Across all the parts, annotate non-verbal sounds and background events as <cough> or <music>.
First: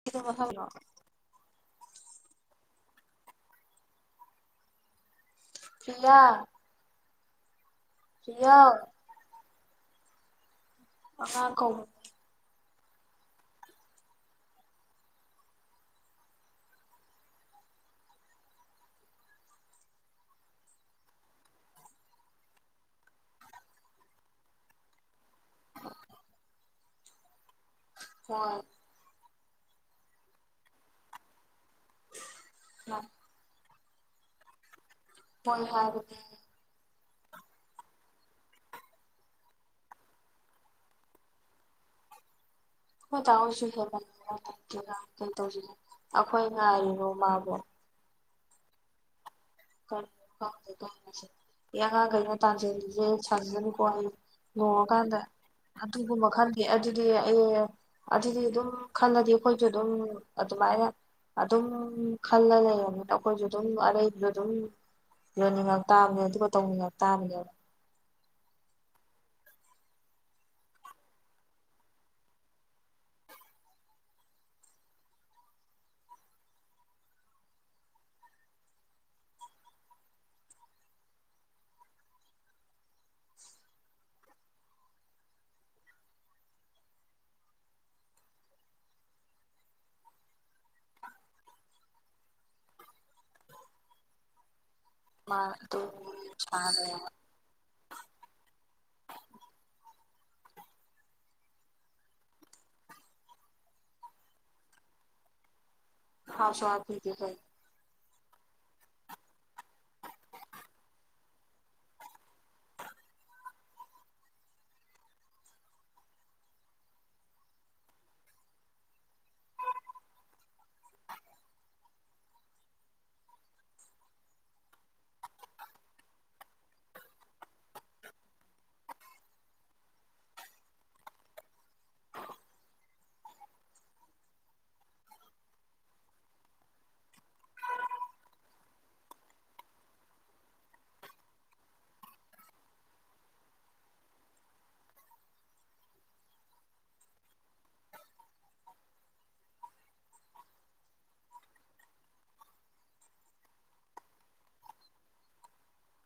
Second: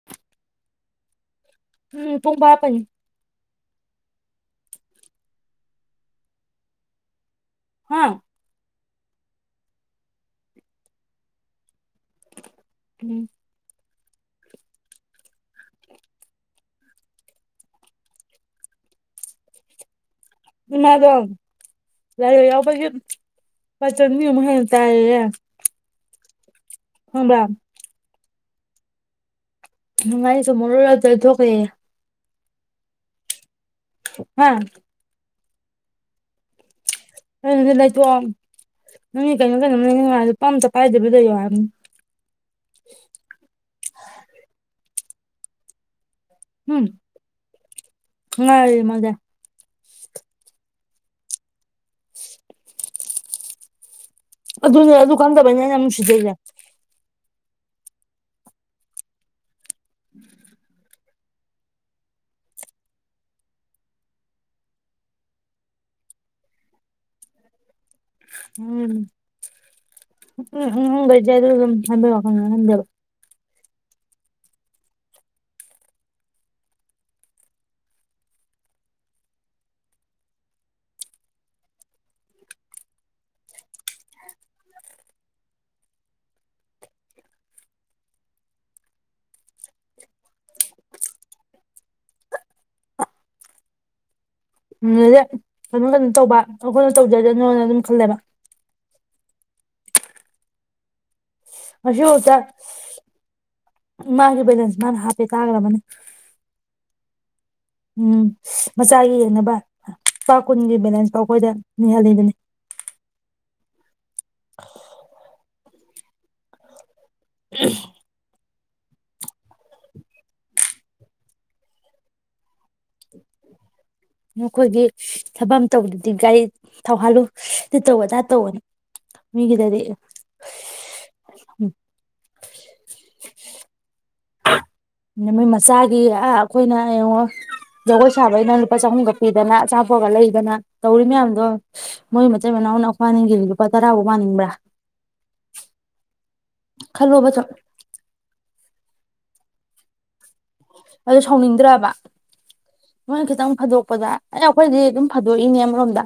<unintelligible> <unintelligible> ꯄꯤꯌꯥ <unintelligible> ꯌꯥ ꯑꯉꯥꯡ ꯀꯣ ꯎꯝ ꯏꯃꯥꯗꯣ ꯂꯥꯏꯔꯣꯏ ꯌꯥꯎꯕꯒꯤ ꯂꯨꯄꯥ ꯆꯥꯅꯤ ꯃꯨꯛ ꯍꯦꯟꯅ ꯇꯥꯏꯌꯦꯌꯦ <unintelligible> ꯈꯪꯕꯔꯥ ꯍꯣꯏ ꯅꯨꯡꯉꯥꯏ ꯑꯩꯁꯨꯨꯝ ꯃꯔꯨ ꯌꯥꯎꯗ ꯊꯣꯛꯈꯔ꯭ꯤꯅꯦ <unintelligible> <unintelligible> <unintelligible> ꯅꯪꯗꯤ ꯂꯩꯊꯣꯛꯑꯣ ꯅꯪꯒꯤ ꯀꯩꯅꯣ ꯀꯩꯅꯣ ꯂꯩꯅꯤꯡꯉꯥꯏ ꯂꯨꯄꯥ ꯑꯝꯇ ꯄꯥꯏꯗꯕꯤꯗ ꯂꯩꯌꯣ ꯍꯥꯏꯕꯅꯤ ꯑꯈꯣꯏ ꯗꯥ ꯍꯣꯏꯁꯨ ꯂꯩꯇꯅ ꯀꯩꯇꯧꯁꯤꯒꯦ ꯑꯩꯈꯣꯏ ꯉꯥꯏꯔꯤꯅꯣ ꯃꯥꯕꯨ ꯉꯥꯢꯔꯤ ꯃꯥꯜꯂꯦ <unintelligible> ꯑꯗꯨꯅꯦ ꯑꯗꯨ ꯂꯨꯍꯣꯡꯉꯥꯀꯥꯟꯗ ꯈꯪꯗꯕꯩꯅꯦ ꯑꯩꯅ ꯌꯥꯝ ꯑꯗꯨꯒꯨꯝꯕ ꯅꯨꯡꯁꯤꯖꯩꯁꯦ ꯈꯔꯥ ꯑꯦ ꯑꯗꯨꯗꯤ ꯑꯩ ꯑꯗꯨꯗꯤ ꯑꯗꯨꯝ ꯈꯟꯂꯥꯗꯤ ꯑꯩꯈꯣꯏꯁꯨ ꯑꯗꯨꯝ ꯑꯗꯨꯃꯥꯏꯅ ꯑꯗꯨꯝ ꯈꯜꯂꯥ ꯂꯩꯔꯕꯅꯤꯅ ꯑꯩꯈꯣꯏꯁꯨ ꯑꯗꯨꯝ ꯑꯔꯩꯕ ꯑꯗꯨꯝ ꯌꯣꯟꯅꯤꯡꯉꯛ ꯇꯥꯕꯅꯦ ꯑꯗꯨꯒ ꯇꯧꯅꯤꯡꯉꯛ ꯇꯥꯕꯅꯦꯕ <unintelligible> ꯑꯗꯨꯗꯩꯗꯤ ꯃꯥ ꯑꯗꯨꯝ ꯀꯩꯅꯣ ꯀꯩꯅꯣ ꯇꯧꯕ ꯁꯥꯔꯦ ꯑꯈꯣꯏꯅ ꯇꯧꯖꯥꯖꯥꯅꯣꯅ ꯑꯗꯨꯝ ꯈꯜꯂꯦ ꯉꯥꯁꯤꯐꯧꯗꯥ ꯃꯥꯒꯤ ꯕꯤꯂꯦꯟꯁ ꯃꯥꯅ ꯍꯥꯄꯦ ꯇꯥꯒꯔꯕꯅꯦ ꯍꯥꯞꯁꯨ ꯍꯥꯞꯄꯤꯗꯦ ꯎꯝ ꯃꯆꯥꯒꯤ ꯌꯦꯡꯅꯕ ꯂꯨꯄꯥ ꯀꯨꯟꯒꯤ ꯕꯦꯂꯦꯟꯁ ꯐꯥꯎ ꯑꯩꯈꯣꯏꯗ ꯅꯤꯍꯜꯂꯤꯅꯦ <unintelligible> ꯎꯝ ꯑꯈꯣꯏꯒꯤ ꯊꯕꯛ ꯑꯃꯥ ꯇꯧꯕꯗꯗꯤ ꯒꯥꯔꯤ ꯊꯥꯎꯍꯥꯜꯂꯨ ꯑꯗꯨ ꯇꯧ ꯑꯗꯥ ꯇꯧ ꯃꯤꯒꯤꯗꯗꯤ ꯃꯣꯏ ꯃꯆꯥꯒꯤ ꯑꯥ ꯑꯩꯈꯣꯏꯅ ꯌꯦꯡꯉꯣ ꯖꯒꯣꯏ ꯁꯥꯕꯒꯤꯗꯥ ꯂꯨꯄꯥ ꯆꯥꯍꯨꯝꯒ ꯄꯤꯗꯅ ꯑꯆꯥꯄꯣꯠ ꯂꯩꯗꯅ ꯇꯧꯔꯤ ꯃꯌꯥꯝꯗꯣ ꯌꯦꯡꯉꯣ ꯃꯣꯏ ꯃꯇꯩ ꯃꯅꯥꯎꯅ ꯑꯈꯣꯏꯕꯥꯅꯤꯒꯤ ꯂꯨꯄꯥ ꯇꯔꯥꯐꯧ ꯃꯥꯅꯤꯡꯕ꯭ꯔꯥ ꯈꯜꯂꯣꯕꯥ ꯗꯣ ꯑꯗꯨ ꯁꯥꯎꯅꯤꯡꯗ꯭ꯔꯕꯥ ꯃꯣꯏ ꯈꯤꯇꯪ ꯐꯥꯗꯣꯛꯄꯗ ꯑꯦ ꯑꯩꯈꯣꯏꯅꯗꯤ ꯑꯗꯨꯝ ꯐꯥꯗꯣꯛꯏꯅꯦ ꯑꯃꯔꯣꯝꯗ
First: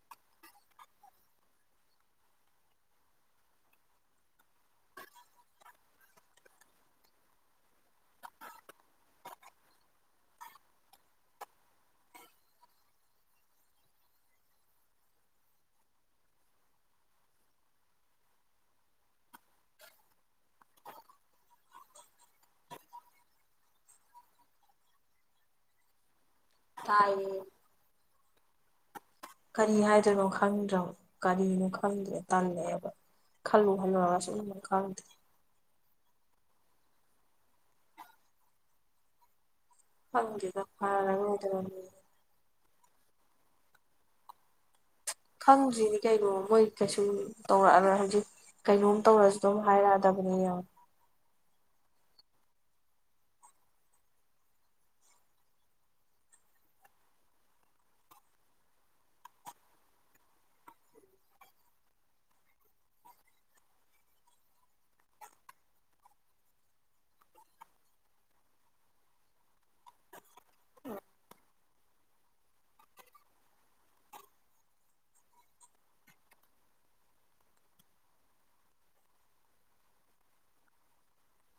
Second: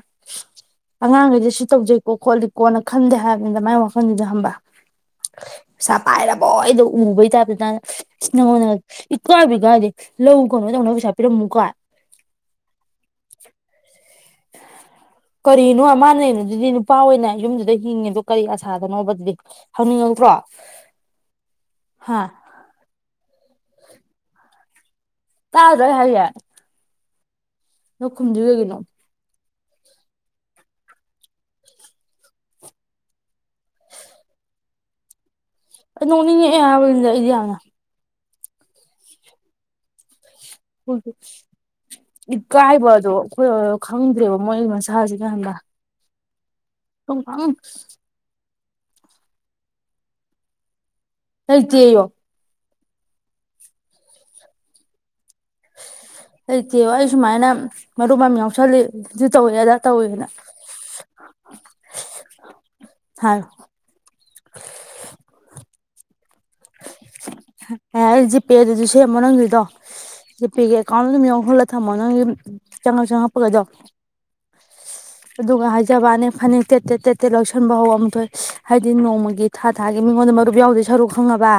ꯑꯉꯥꯡꯈꯩꯗꯤ ꯁꯤ ꯇꯧꯖꯩꯀꯣ ꯈꯣꯠꯂꯤꯀꯣꯅ ꯈꯟꯗꯦ ꯍꯥꯏꯕꯅꯤꯗ ꯃꯥꯏ ꯋꯥꯈꯟꯗꯨꯗ ꯈꯪꯕꯔꯥ ꯄꯩꯁꯥ ꯄꯥꯏꯔꯕꯣꯏꯗꯥ ꯎꯨꯕꯩ ꯇꯥꯏꯞꯇꯥ ꯅꯪ ꯏꯁ ꯅꯥꯉꯣꯟꯗꯒꯥ ꯀꯥꯏꯕꯤꯗꯦ ꯍꯥꯏꯗꯦ ꯂꯧ ꯀꯩꯅꯣ ꯇꯧꯅꯕ ꯄꯩꯁꯥ ꯄꯤꯔꯝꯃꯨ ꯀꯥꯏ ꯀꯔꯤꯅꯣ ꯃꯥꯟꯅꯥ ꯑꯗꯨꯗꯤ ꯅꯨꯄꯥ ꯑꯣꯏꯅ ꯌꯨꯝꯗꯨꯗ ꯍꯤꯡꯉꯤꯗꯣ ꯀꯔꯤ ꯑꯁꯥꯗꯅꯣꯕꯥ ꯑꯗꯨꯗꯤ ꯍꯪꯅꯤꯡꯉꯛꯇꯔꯣ ꯇꯥꯗ꯭ꯔꯦ ꯑꯩ ꯍꯥꯏꯖꯦ ꯇꯥꯏꯌꯦ <unintelligible> ꯀꯔꯤ ꯍꯥꯏꯗꯣꯏꯅꯣ ꯈꯪꯗꯔꯕꯥ ꯀꯔꯤꯅꯣ ꯈꯪꯗ꯭ꯔꯦ ꯇꯜꯂꯛꯑꯦꯕ ꯈꯜꯂꯨ ꯈꯜꯂꯨꯔꯒ ꯁꯨꯝ ꯈꯪꯗꯦ ꯑꯩ ꯅꯣꯛꯅꯤꯡꯉꯛꯑꯥ ꯍꯥꯏꯕꯅꯤꯗ ꯑꯩꯗꯤꯅ ꯐꯝꯒꯦ ꯏꯀꯥꯏꯕꯗꯣ ꯑꯩꯈꯣꯏ ꯈꯪꯗ꯭ꯔꯦꯕ ꯃꯣꯏ ꯃꯁꯥꯁꯤꯅ ꯈꯪꯕ꯭ꯔꯥ ꯈꯪꯗꯔ꯭ꯤꯅꯤ ꯀꯩꯅꯣ ꯃꯣꯏ ꯀꯩꯁꯨꯝ ꯁꯨꯡꯈꯪ ꯇꯧꯔꯛꯑꯔ ꯍꯧꯖꯤꯛ ꯀꯩꯅꯣꯝ ꯇꯧꯔꯁꯨ ꯑꯗꯨꯝ ꯍꯥꯏꯔꯛꯑꯗꯕꯅꯦ ꯌꯦꯉ ꯂꯩꯇꯦꯌꯣ ꯂꯩꯇꯦꯕ ꯑꯩ ꯁꯨꯃꯥꯏꯅ ꯃꯔꯨꯞ ꯑꯃꯥ ꯌꯥꯎꯁꯜꯂꯤ ꯑꯗꯨ ꯇꯧꯋꯦ ꯑꯗꯥ ꯇꯧꯋꯦꯅ ꯍꯥꯏ ꯑꯩ ꯖꯤꯄꯦꯗꯨꯁꯨ ꯁꯦꯝꯃꯣ ꯅꯪꯁꯤꯗꯣ ꯖꯤꯄꯦꯒꯤ ꯑꯀꯧꯎꯗ ꯑꯗꯨꯡ ꯌꯧꯍꯜꯂꯒ ꯊꯝꯃꯣ ꯅꯪ ꯆꯪꯉ ꯆꯪꯉ ꯍꯥꯞꯄꯒꯗꯧꯦ <inaudible> ꯑꯗꯨꯒ ꯍꯥꯏꯖꯕꯅ ꯐꯅꯦꯛ ꯇꯦꯠ ꯇꯦꯠ ꯇꯦꯠ ꯇꯦꯠ ꯂꯧꯁꯟꯕ ꯍꯧꯔꯑꯝ ꯊꯣꯛ ꯍꯥꯏꯗꯤ ꯅꯣꯡꯃꯒꯤ ꯊꯥ ꯊꯥꯒꯤ ꯃꯤꯉꯣꯟꯗ ꯃꯔꯨꯞ ꯌꯥꯎꯗꯣꯏ ꯁꯔꯨ ꯈꯪꯉꯕ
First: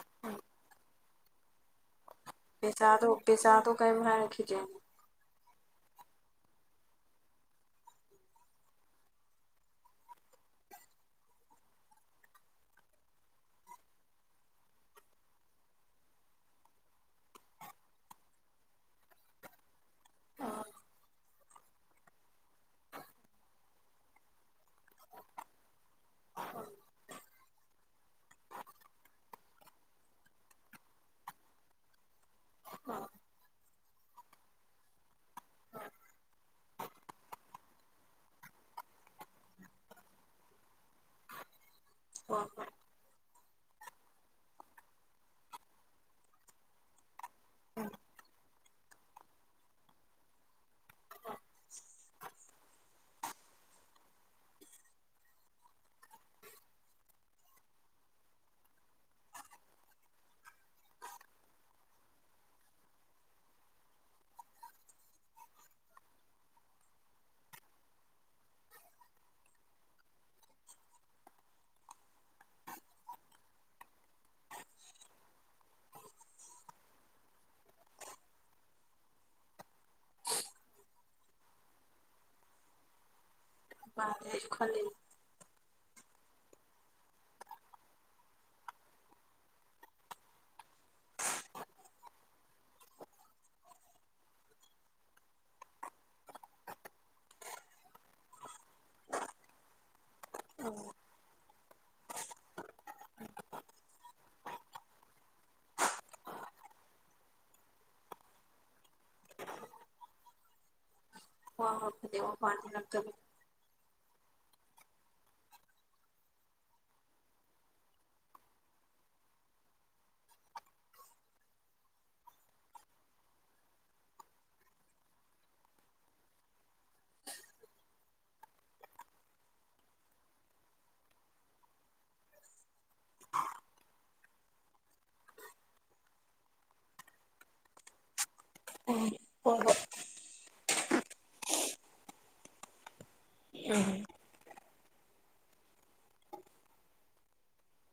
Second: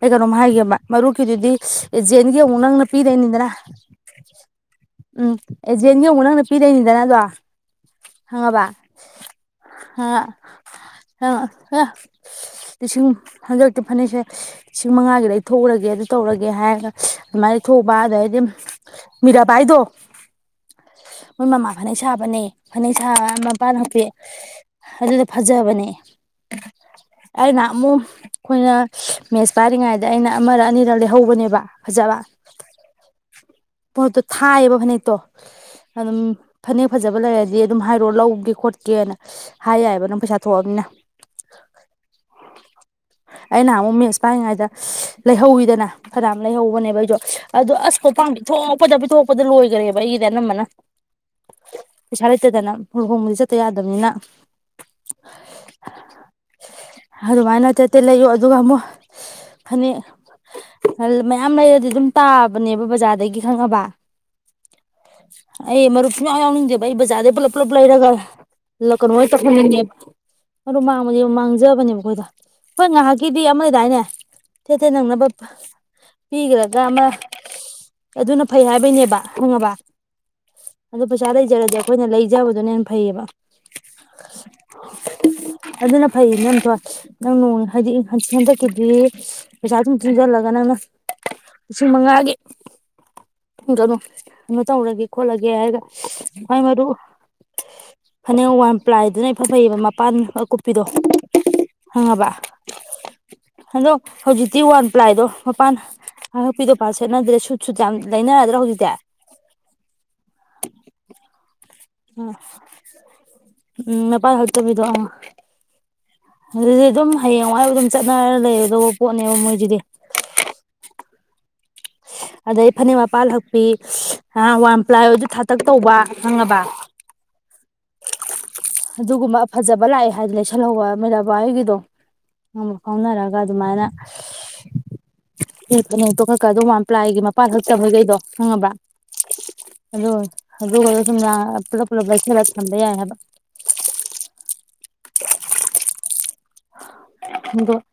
ꯑꯩ ꯀꯩꯅꯣꯝ ꯍꯥꯏꯒꯦꯕ ꯃꯔꯨꯞꯀꯤꯗꯨꯗꯤ ꯑꯦꯖꯦꯟꯒꯤ ꯑꯃꯨꯛ ꯅꯪꯅ ꯄꯦꯆꯥꯗꯣ ꯄꯤꯗꯣꯏꯅꯤꯗꯅ ꯄꯦꯆꯥꯗꯣ ꯀꯔꯤꯝ ꯍꯥꯏꯔꯛꯈꯤꯗ꯭ꯔꯦ ꯎꯝ ꯑꯦꯖꯦꯟꯒꯤꯡꯕ ꯅꯪꯅ ꯄꯤꯔꯣꯏꯅꯤꯗꯅ ꯑꯗꯣ ꯈꯪꯉꯕ ꯑ ꯂꯤꯁꯤꯡ ꯍꯟꯖꯤꯂꯛꯛꯇꯤ ꯐꯅꯤꯁꯦ ꯂꯤꯁꯤꯡ ꯃꯉꯥꯒꯤꯗ ꯊꯣꯛꯎꯒꯦ ꯑꯗꯨ ꯇꯧꯔꯒꯦ ꯍꯥꯏꯔꯒ ꯑꯗꯨꯃꯥꯏꯅ ꯊꯣꯛꯄ ꯑꯗꯩꯗꯤ ꯃꯤꯔꯥ ꯕꯥꯥꯏꯗꯣ ꯃꯣꯏ ꯃꯃꯥ ꯐꯅꯦꯛ ꯁꯥꯕꯅꯦ ꯐꯅꯦꯛ ꯁꯥꯕ ꯃꯄꯥꯟ ꯍꯥꯄꯤ ꯑꯗꯨꯗ ꯐꯖꯕꯅꯦ ꯑꯩꯅ ꯑꯃꯨꯛ ꯑꯩꯈꯣꯏꯅ ꯃꯦꯠꯁ ꯄꯥꯏꯔꯤꯉꯩꯗ ꯑꯩꯅ ꯑꯃꯔꯛ ꯑꯅꯤꯔꯛ ꯂꯩꯍꯧꯕꯅꯦꯕ ꯐꯖꯕ ꯍꯣꯏ ꯄꯣꯠꯇꯣ ꯊꯥꯏꯑꯌꯦꯕ ꯐꯅ ꯇꯣ ꯑꯗꯨꯝ ꯐꯅꯦꯛ ꯐꯖꯕ ꯂꯩꯔꯗꯤ ꯑꯗꯨꯝ ꯍꯥꯏꯔꯣ ꯂꯧꯒꯦ ꯈꯣꯠꯀꯦꯅ ꯍꯥꯏ ꯌꯥꯏꯑꯕ ꯅꯪ ꯄꯩꯁꯥ ꯊꯣꯛꯑꯒꯅ ꯍ ꯍꯣꯏ ꯑꯩꯅ ꯑꯃꯨꯛ ꯃꯦꯠꯁ ꯄꯥꯏꯉꯩꯗ ꯂꯩꯍꯧꯋꯤꯗꯅ ꯈꯔ ꯑꯃ ꯂꯩꯍꯧꯕꯅꯦꯕ ꯑꯩꯖꯣ ꯑꯗꯨꯗꯣ ꯑꯁ ꯀꯣ ꯄꯥꯝꯕꯤ ꯊꯣꯛꯂꯛꯄꯗ ꯄꯤꯊꯣꯛꯄꯗ ꯂꯣꯏꯈꯔꯦꯕ ꯑꯩꯒꯤꯗꯤ ꯑꯅꯝꯕꯅ ꯄꯩꯁꯥ ꯂꯩꯇꯗꯅ ꯂꯨꯍꯣꯡꯕꯗꯤ ꯆꯠꯇ ꯌꯥꯗꯕꯅꯤꯅ ꯑꯗꯨꯃꯥꯏꯅ ꯇꯦ ꯇꯦꯠ ꯂꯩꯌꯨ ꯑꯗꯨꯒ ꯑꯃꯨꯛ ꯐꯅꯦꯛ ꯃꯌꯥꯝ ꯂꯩꯔꯗꯤ ꯑꯗꯨꯝ ꯇꯥꯕꯅꯦꯕ ꯕꯖꯥꯔꯗꯒꯤ ꯈꯪꯉꯕ ꯑꯩ ꯃꯔꯨꯞ ꯁꯨꯡꯌꯧꯎ ꯌꯥꯎꯅꯤꯡꯗꯦꯕ ꯑꯩ ꯕꯥꯖꯔꯗꯩꯩ ꯄꯨꯂꯞ ꯄꯨꯂꯞ ꯂꯩꯥꯏꯔꯒ ꯂ ꯀꯩꯅꯣ ꯑꯣ ꯇꯧꯁꯟꯕꯤꯅꯦꯝ ꯑꯗꯨ ꯃꯥꯡꯕꯅꯦ ꯃꯥꯡꯖꯕꯅꯦꯕ ꯑꯩꯈꯣꯏ ꯉꯍꯥꯛꯀꯤꯗꯤ ꯑꯃ ꯂꯩꯗꯥꯏꯅꯦ ꯊꯦꯊꯦꯠ ꯅꯪꯅꯕ ꯄꯤꯈ꯭ꯔꯒ ꯑꯃ ꯑꯗꯨꯅ ꯐꯩ ꯍꯥꯏꯕꯩꯅꯦꯕ ꯈꯪꯉꯕ ꯑꯗꯨ ꯄꯩꯁꯥ ꯂꯩꯖꯔꯗꯤ ꯑꯩꯈꯣꯏꯅ ꯂꯩꯖꯕꯗꯨꯅ ꯍꯦ ꯐꯩꯌꯦꯕ ꯄꯥꯝꯃꯤ ꯑꯩꯖꯨ ꯈꯜꯂꯤꯅꯦ ꯑꯗꯨꯅ ꯐꯩ ꯏꯅꯝꯇꯣꯟ ꯅꯪ ꯅꯣꯡ ꯍꯥꯏꯗꯤ ꯍꯟꯆꯤ ꯍꯟꯗꯛꯀꯤꯗꯤ ꯄꯩꯁꯥ ꯇꯨꯝ ꯇꯨꯡꯖꯜꯂꯒ ꯅꯪꯅ ꯂꯤꯁꯤꯡ ꯃꯉꯥꯒꯤ ꯑꯗꯨꯝ ꯀꯩꯅꯣ ꯇꯧꯔꯒꯦ ꯈꯣꯠꯂꯒꯦ ꯍꯥꯏꯔꯒꯥꯏ ꯑꯩ ꯃꯗꯨ ꯐꯅꯦꯛ ꯋꯥꯟ ꯄ꯭ꯂꯥꯏꯗꯨꯅ ꯏꯐ ꯐꯩꯌꯦꯕ ꯃꯄꯥꯟ ꯑꯀꯨꯞꯄꯤꯗꯣ ꯈꯪꯉꯕꯥ ꯑꯗꯣ ꯍꯧꯖꯤꯛꯇꯤ ꯋꯥꯟ ꯄ꯭ꯂꯥꯏꯗꯣ ꯃꯄꯥꯟ ꯍꯄꯤꯗꯣ ꯄꯥꯛ ꯁꯦꯠꯅꯗ꯭ꯔꯦꯁꯨ ꯁꯨꯇ ꯌꯥꯝ ꯂꯩꯅꯔꯗ꯭ꯔꯣ ꯍꯧꯖꯤꯛꯇꯤ ꯋꯥ ꯉꯥꯡꯕꯗꯤ ꯋꯥꯄꯥꯗꯤ ꯉꯥꯡꯇꯕꯅꯤ ꯑ ꯎꯝ ꯃꯥꯄꯥꯟ ꯍꯛꯇꯕꯤꯗꯣ ꯑ ꯑꯗꯨꯗꯤ ꯑꯗꯨꯝ ꯍꯌꯦꯡꯋꯥꯏꯕꯧ ꯑꯗꯨꯝ ꯆꯠꯅꯔ ꯂꯩꯒꯗꯧꯕ ꯄꯣꯠꯅꯦꯕ ꯃꯣꯏꯖꯤꯗꯤ ꯑꯗꯩ ꯐꯅꯦꯛ ꯃꯄꯥꯜ ꯍꯛꯄꯤ ꯍꯥ ꯋꯥꯟ ꯄ꯭ꯂꯥꯏ ꯑꯣꯏꯁꯨ ꯊꯥꯇꯛ ꯇꯧꯕ ꯈꯪꯉꯕ <unintelligible> ꯑꯗꯨꯒꯨꯝꯕ ꯐꯖꯕ ꯂꯥꯛꯑꯦ ꯍꯥꯏꯗꯤ ꯂꯩꯁꯜꯍꯧꯕ ꯃꯤꯔꯥꯕꯥꯏ ꯍꯣꯏꯒꯤꯗꯣ ꯉꯝ ꯐꯥꯎꯅꯔꯒ ꯑꯗꯨꯃꯥꯏꯅ <unintelligible> ꯀꯗꯣ ꯋꯥꯟ ꯄ꯭ꯂꯥꯏꯒꯤ ꯃꯄꯥꯜ ꯍꯛꯇꯕꯩꯒꯩꯗꯣ ꯈꯪꯉꯕ꯭ꯔꯥ ꯎꯝ ꯍꯣꯏ ꯍꯣꯏ ꯑꯗꯨ ꯑꯗꯨꯒꯗꯣ ꯁꯨꯝꯅ ꯄꯨꯂꯞ ꯄꯨꯂꯞ ꯂꯩꯁꯜꯂꯒ ꯊꯝꯕ ꯌꯥꯏ ꯍꯥꯏꯕ ꯎꯝ ꯑꯗꯣ <unintelligible>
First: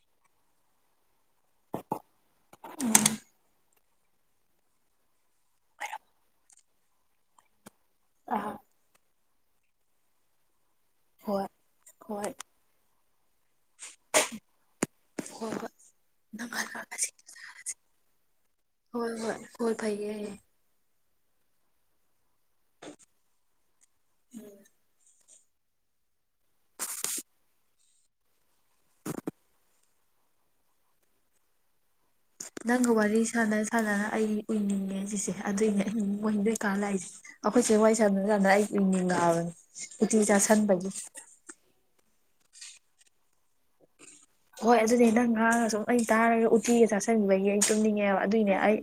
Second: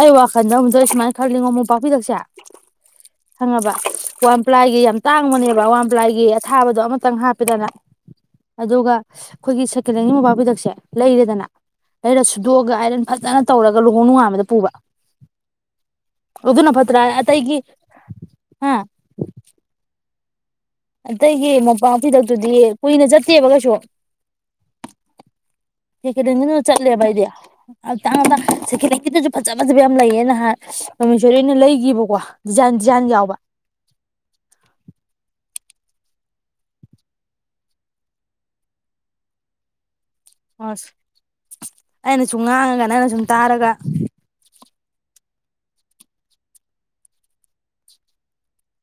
ꯑꯩ ꯋꯥꯈꯜꯗ ꯑꯃꯨꯛ ꯑꯩ ꯁꯨꯃꯥꯏꯅ ꯈꯟꯂꯤꯉꯣ ꯃꯣꯟꯄꯥꯛꯐꯤꯗꯛꯁꯦ ꯎꯝ ꯈꯪꯉꯕ ꯋꯥꯟꯄ꯭ꯂꯥꯏꯒꯤ ꯌꯥꯝ ꯇꯥꯡꯕꯅꯦꯕ ꯋꯥꯟꯄ꯭ꯂꯥꯏꯒꯤ ꯑꯊꯥꯕꯗꯣ ꯑꯃꯇꯪ ꯍꯥꯞꯄꯦꯗꯅ ꯑꯥ ꯑꯗꯨꯒ ꯑꯩꯈꯣꯏꯒꯤ ꯁꯦꯀꯦꯟ ꯍꯦꯟꯒꯤ ꯃꯣꯟꯄꯥꯛ ꯐꯤꯗꯛꯁꯦ ꯂꯩꯔꯦꯗꯅ ꯍꯣꯏ ꯂꯩꯔ ꯍꯣꯏ ꯁꯨꯗꯣꯛꯑꯒ ꯑꯥꯏꯔꯟ ꯐꯖꯅ ꯇꯧꯔꯒ ꯂꯨꯍꯣꯡ ꯅꯨꯡꯉꯥꯟꯕꯗ ꯄꯨꯕ ꯍꯣꯏ ꯍꯣꯏ ꯅꯪ ꯑꯣꯗꯨꯅ ꯐꯇ꯭ꯔꯥ ꯍꯜꯂꯛꯑꯁꯤ ꯑꯇꯩꯒꯤ ꯍꯥ ꯍꯣꯏ ꯍꯣꯏ ꯍꯣꯏ ꯐꯩꯌꯦ ꯑꯇꯩꯒꯤ ꯃꯣꯟꯄꯥꯛ ꯐꯤꯗꯛꯇꯨꯗꯤ ꯀꯨꯏꯅ ꯆꯠꯇꯦꯕ ꯀꯩꯁꯨ <unintelligible> ꯍꯦꯀꯦꯂꯦꯟꯒꯤꯗꯨꯅ ꯆꯠꯂꯦꯕ ꯑꯩꯗꯤ ꯑꯗꯨ ꯑꯇꯥꯡ ꯇꯥꯡ ꯁꯦꯀꯦꯟ ꯂꯦꯟꯒꯤꯗꯁꯨ ꯐꯖ ꯐꯖꯕ ꯌꯥꯝ ꯂꯩꯌꯦ ꯅꯍꯥꯟ ꯄꯥꯃꯦꯁꯣꯔꯤꯍꯣꯏꯅ ꯂꯩꯒꯤꯕꯀꯣ ꯗꯤꯖꯥꯏꯟ ꯗꯤꯖꯥꯏꯟ ꯌꯥꯎꯕ ꯐꯖꯅ ꯑꯩ ꯎꯏꯅꯤꯡꯉꯦ ꯁꯤꯁꯦ ꯑꯗꯨꯏꯅꯦ ꯑꯩ ꯃꯣꯏ ꯅꯣꯏꯀꯥ ꯂꯥꯛꯏꯁꯦ ꯑꯩꯈꯣꯏꯆꯦ ꯋꯥꯔꯤ ꯁꯥꯟꯅꯔ ꯁꯥꯟꯅꯔ ꯑꯩ ꯎꯏꯅꯤꯡꯉꯛꯑꯕꯅꯤ ꯎꯇꯤ ꯑꯁ ꯆꯥꯁꯟꯕꯒꯤ ꯑꯩꯅ ꯁꯨꯝ ꯉꯥꯡꯉꯒ ꯅꯪꯅ ꯁꯨꯝ ꯇꯥꯔꯒ ꯍꯣꯏ ꯑꯗꯨꯅꯦ ꯅꯪ ꯉꯥꯡꯉꯒ ꯁꯨꯝ ꯑꯩ ꯇꯥꯔꯒ ꯎꯇꯤꯒ ꯆꯥꯥꯁꯟꯒꯤꯕꯒꯤ ꯑꯩ ꯇꯨꯝꯅꯤꯡꯉꯦꯕ ꯑꯗꯨꯏꯅꯦ ꯑꯩ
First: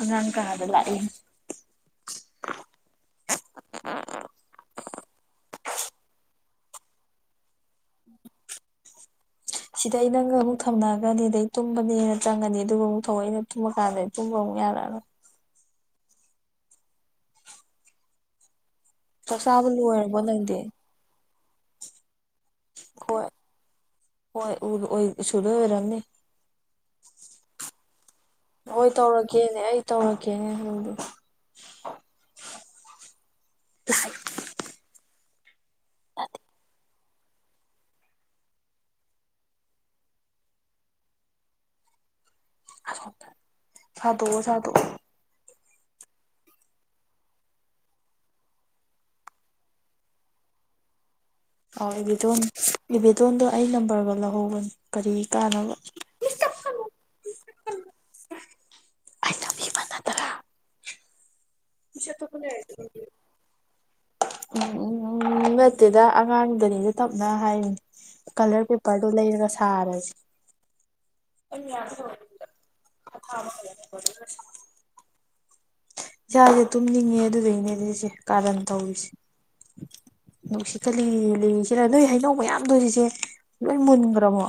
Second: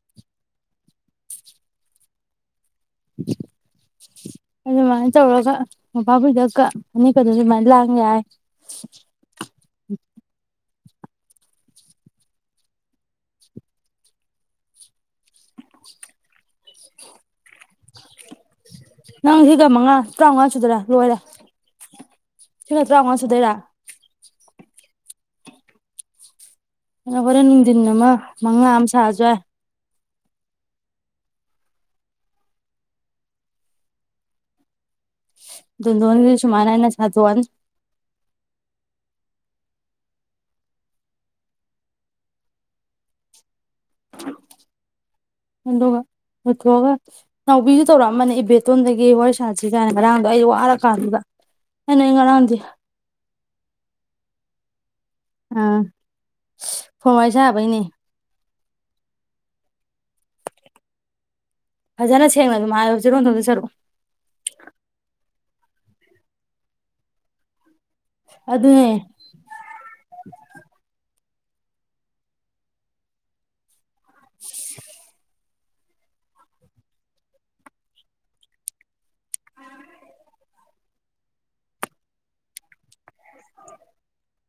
ꯑꯉꯥꯡ ꯀꯥꯗ ꯂꯥꯛꯏꯅꯤ <unintelligible> ꯑꯗꯨꯃꯥꯏꯅ ꯇꯧꯔꯒ ꯃꯣꯝꯄꯥꯛꯐꯤꯗꯛꯀ ꯐꯅꯦꯛꯀꯗꯣ ꯑꯗꯨꯃꯥꯏꯅ ꯂꯥꯡ ꯌꯥꯏ ꯁꯤꯗ ꯑꯩ ꯅꯪꯒ ꯑꯃꯨꯛ ꯊꯝꯅꯛꯑꯒꯅꯤ ꯑꯗꯩ ꯇꯨꯝꯕꯅꯦꯅ ꯆꯪꯉꯅꯤ ꯑꯗꯨꯒ ꯑꯃꯨꯛ ꯊꯧꯑꯣꯏ ꯇꯨꯝꯕ ꯀꯥꯟꯗꯗꯤ ꯇꯨꯝꯕ ꯑꯃꯨꯛ ꯌꯥꯔꯛꯑꯔꯣꯏ ꯆꯥꯛ ꯅꯪ ꯁꯤꯒ ꯆꯥꯕ ꯃꯉꯥ ꯂꯣꯏꯔꯕꯣ ꯇꯔꯥꯃꯉꯥ ꯅꯪꯗꯤ ꯁꯨꯗꯣꯏꯔ ꯂꯣꯏꯔꯦ ꯁꯤꯒ ꯇꯔꯥꯉꯥꯎ ꯍꯣꯏ ꯁꯨꯨꯗꯣꯏꯔꯥ ꯍꯣꯏ <unintelligible> ꯁꯨꯗꯣꯏ ꯑꯣꯏꯔꯝꯅꯤ ꯑ ꯍꯣꯔꯦꯟ ꯅꯨꯡꯊꯤꯟ ꯑꯃ ꯃꯉꯥ ꯍꯣꯏ ꯑꯃ ꯁꯥꯔꯁꯨ ꯌꯥꯏ ꯇꯧꯔꯛꯀꯦꯅꯦ ꯑꯩ ꯇꯧꯔꯛꯀꯦꯅꯦ ꯍꯥꯏꯕꯗꯣ ꯥ <unintelligible> <unintelligible> ꯁꯨꯃꯅꯥꯏꯅ ꯑꯩꯅ ꯁꯥꯗꯣꯛꯑꯅꯤ <unintelligible> ꯁꯥꯗꯣꯛꯑꯣ ꯁꯥꯗꯣꯛꯑꯣ ꯑꯗꯨꯒ ꯂꯣꯏꯊꯣꯛꯑꯒ ꯅꯥꯎꯕꯤꯁꯨ ꯇꯧꯔꯛꯑꯝꯅꯦ ꯏꯕꯦꯇꯣꯟꯗꯒꯤ ꯋꯥꯔꯤ ꯁꯥꯠꯁꯤ ꯀꯥꯏꯅ ꯉꯔꯥꯡꯗꯣ ꯑꯩ ꯋꯥꯔ ꯀꯥꯟꯗꯨꯗ ꯑꯣ ꯏꯕꯦꯗꯣꯟ ꯏꯕꯦꯗꯣꯟꯗꯣ ꯑꯩ ꯅꯝꯕꯔꯒ ꯂꯧꯍꯧꯕꯅꯤ ꯀꯔꯤ ꯀꯥꯟꯅꯕ ꯑꯥ ꯐꯣꯟ ꯋꯥꯔꯤ ꯁꯥꯟꯅꯕꯩꯅꯦ ꯑꯩ ꯅꯝꯕꯤꯕ ꯅꯠꯇ꯭ꯔꯥ ꯐꯖꯅ ꯁꯦꯡꯅ ꯑꯗꯨꯝ ꯍꯥꯏꯌꯣ ꯆꯤꯔꯣꯟ ꯇꯧꯗꯧ ꯁꯔꯨꯛ ꯎꯝ ꯎꯝ ꯎ ꯅꯠꯇꯦꯗ ꯑꯉꯥꯡꯗꯅꯤꯗ ꯇꯞꯅ ꯍꯥꯏꯔꯤꯅꯦ ꯀꯂꯔ ꯑꯗꯨꯅꯦ ꯄꯦꯄꯔ ꯗꯣ ꯂꯩꯔꯒ ꯊꯥꯔꯖꯦ <unintelligible> <inaudible> ꯏꯁꯥꯁꯦ ꯇꯨꯝꯅꯤꯡꯉꯦ ꯑꯗꯨꯗꯨꯏꯅꯦ ꯁꯤꯁꯦ ꯀꯥꯔꯟ ꯇꯧꯔꯤꯁꯦ ꯅꯨꯡꯁꯤꯠꯀ ꯂꯤ ꯂꯤꯔꯤ ꯁꯤꯠꯂ ꯅꯣꯏ ꯍꯩꯅꯧ ꯃꯌꯥꯝꯗꯣꯔꯤꯁꯦ ꯂꯣꯏ ꯃꯨꯟꯈ꯭ꯔꯕꯣ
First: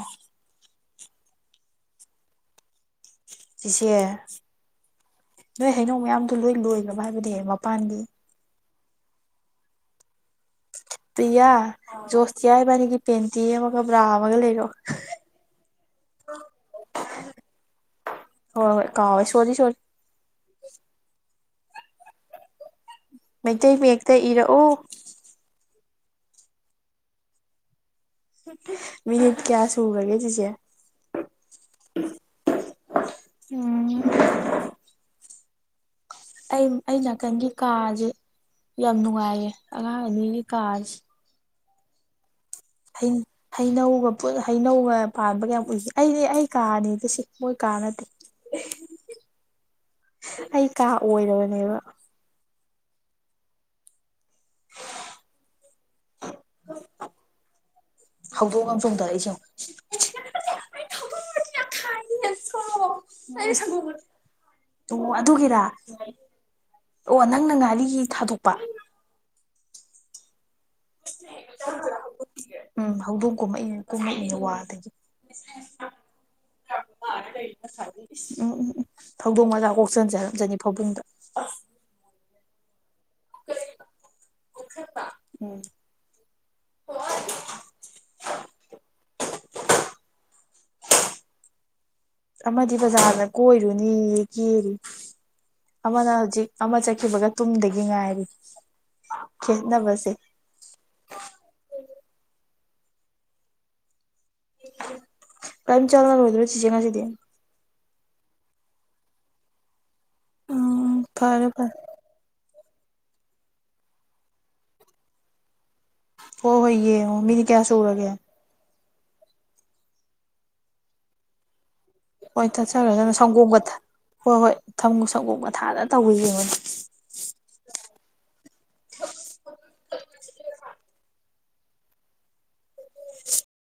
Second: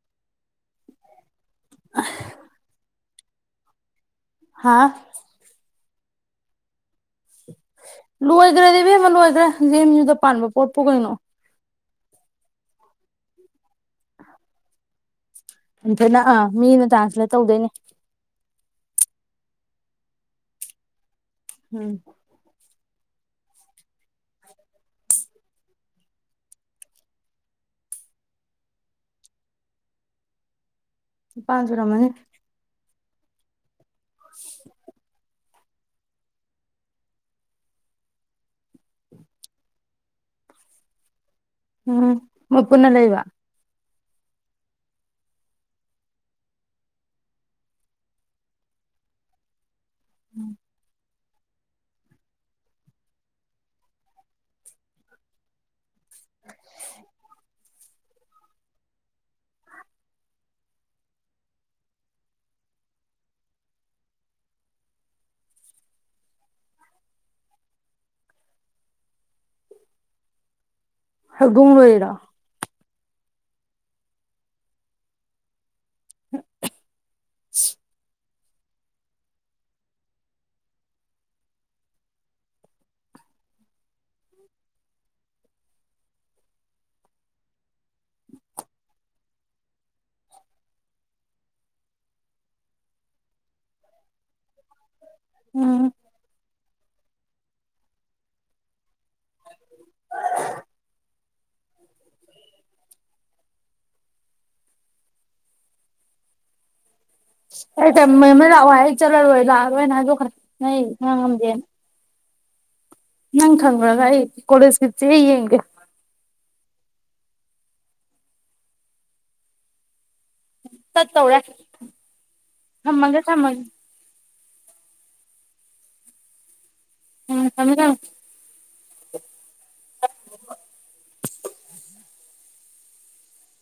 <unintelligible> ꯁꯤꯁꯦ ꯍꯥꯥ ꯅꯣꯏ ꯍꯩꯅꯧ ꯃꯌꯥꯝꯗꯣ ꯂꯣꯏ ꯂꯣꯏꯈ꯭ꯔꯕ ꯍꯥꯏꯕꯗꯤ ꯃꯄꯥꯟꯒꯤ ꯂꯣꯏꯈ꯭ꯔꯦ ꯏꯕꯦꯝꯃ ꯂꯣꯏꯈ꯭ꯔꯦ ꯌꯦꯦꯝ ꯌꯨꯗ ꯄꯥꯟꯕ ꯄꯣꯠꯄꯨ ꯀꯩꯅꯣ ꯄ꯭ꯔꯤꯌꯥ ꯖꯣꯁꯇꯤꯌꯥ ꯍꯥꯏꯕꯥꯅꯤꯒꯤ ꯄꯦꯟꯇꯤ ꯑꯃꯒ ꯕ꯭ꯔꯥ ꯑꯃꯒ ꯂꯩꯔꯣ ꯏꯊꯅ ꯑꯥ ꯃꯤꯅ ꯇ꯭ꯔꯥꯟꯁꯂꯦꯠ ꯇꯧꯗꯣꯏꯅꯦ ꯍꯣꯏ ꯍꯣꯏ ꯀꯥꯎꯦ ꯁꯣꯔꯤ ꯁꯣꯔꯤ ꯎꯝ ꯃꯩꯇꯩ ꯃꯌꯦꯛꯇ ꯏꯔꯛꯎ ꯃꯤꯅꯤꯠ ꯀꯌꯥ ꯁꯨꯔꯒꯦ ꯁꯤꯨꯁꯦ ꯄ ꯁ ꯔ ꯃꯅꯦ ꯎꯝ <inaudible> ꯑꯩ ꯑꯩ ꯅꯥꯀꯟꯒꯤ ꯀꯥꯥꯁꯦ ꯌꯥꯝ ꯅꯨꯡꯉꯥꯏꯌꯦ ꯑꯉꯥꯡ ꯑꯅꯤꯒꯤ ꯀꯥꯥꯁꯦ ꯎꯝ ꯃꯄꯨꯅ ꯂꯩ ꯏꯕ ꯍꯩꯅꯧꯒ ꯍꯩꯅꯧꯒ ꯄꯥꯟꯕꯒ ꯌꯥꯝ ꯎꯏ ꯑꯩꯗꯤ ꯑꯩ ꯀꯥꯔꯅꯤ ꯑꯗꯨ ꯁꯤ ꯃꯣꯏ ꯀꯥ ꯅꯠꯇꯦ ꯑꯩ ꯀꯥ ꯑꯣꯏꯔꯕꯅꯦꯕ ꯍꯧꯗꯣꯡ ꯑꯃꯁꯨꯡ ꯆꯣꯡꯗ ꯑꯩꯁꯦ ꯊꯥꯏꯣ ꯁꯒ ꯑꯣ ꯑꯗꯨꯒꯤꯔ ꯑꯣ ꯅꯪꯅ ꯉꯥꯔꯤꯒꯤ ꯊꯥꯗꯣꯛꯄ ꯍꯒꯨꯝꯝ ꯑꯣꯏꯣꯏꯔ ꯎꯝ ꯍꯧꯗꯣꯡ ꯀꯨꯝꯃꯛꯏ ꯀꯨꯝꯃꯛꯏꯅꯦ ꯋꯥꯗꯒꯤ ꯔ ꯏ ꯁꯥ ꯎꯝ ꯎꯝ ꯎꯝ ꯊꯧꯗꯣꯡ ꯃꯆꯥ ꯀꯣꯛꯆꯟꯖꯔꯝꯖꯅꯤ ꯐꯧꯕꯨꯡꯗ ꯎꯝ ꯑꯃꯗꯤ ꯕꯖꯥꯔꯗ ꯀꯣꯏꯔꯨꯅꯤ ꯀꯦꯜꯂꯤ ꯎꯝ ꯑꯃꯅ ꯍꯧꯖꯤꯛ ꯑꯃ ꯆꯠꯈꯤꯕꯒ ꯇꯨꯝꯗꯒꯤ ꯉꯥꯏꯔꯤ ꯈꯦꯠꯅꯕꯁꯦ ꯀꯥꯏꯝ ꯆꯥꯂꯅ ꯑꯣꯏꯗꯔꯣꯁꯤꯖ ꯉꯁꯤꯗꯤ ꯂꯥꯛꯑꯣ ꯆꯂꯔ ꯂꯥꯛꯣꯏꯅ ꯈꯔ ꯎꯝ ꯐꯔꯦ ꯐꯔꯦ ꯅꯪ ꯈꯪꯕꯔꯥ ꯑꯩ ꯀꯣꯂꯦꯁ ꯒꯤ ꯆꯦ ꯌꯦꯡꯗꯦ ꯍꯣꯏ ꯍꯣꯏ ꯌꯦꯡꯉꯣ ꯃꯤꯅꯤꯠ ꯀꯌꯥ ꯁꯨꯔꯒꯦ ꯆꯠꯇꯧꯔꯦ ꯍꯣꯏ ꯇꯠꯆꯔꯦ ꯑꯗꯨꯅ ꯊꯝꯃꯒꯦ ꯁꯪꯒꯣꯝ ꯊꯝꯃꯒꯦ ꯍꯣꯏ ꯍꯣꯏ ꯊ ꯁꯪꯒꯣꯝ ꯃꯊꯥꯗ ꯇꯧꯕꯤꯕꯅꯦ ꯊꯝꯃꯦ ꯊꯝꯃꯦ <inaudible>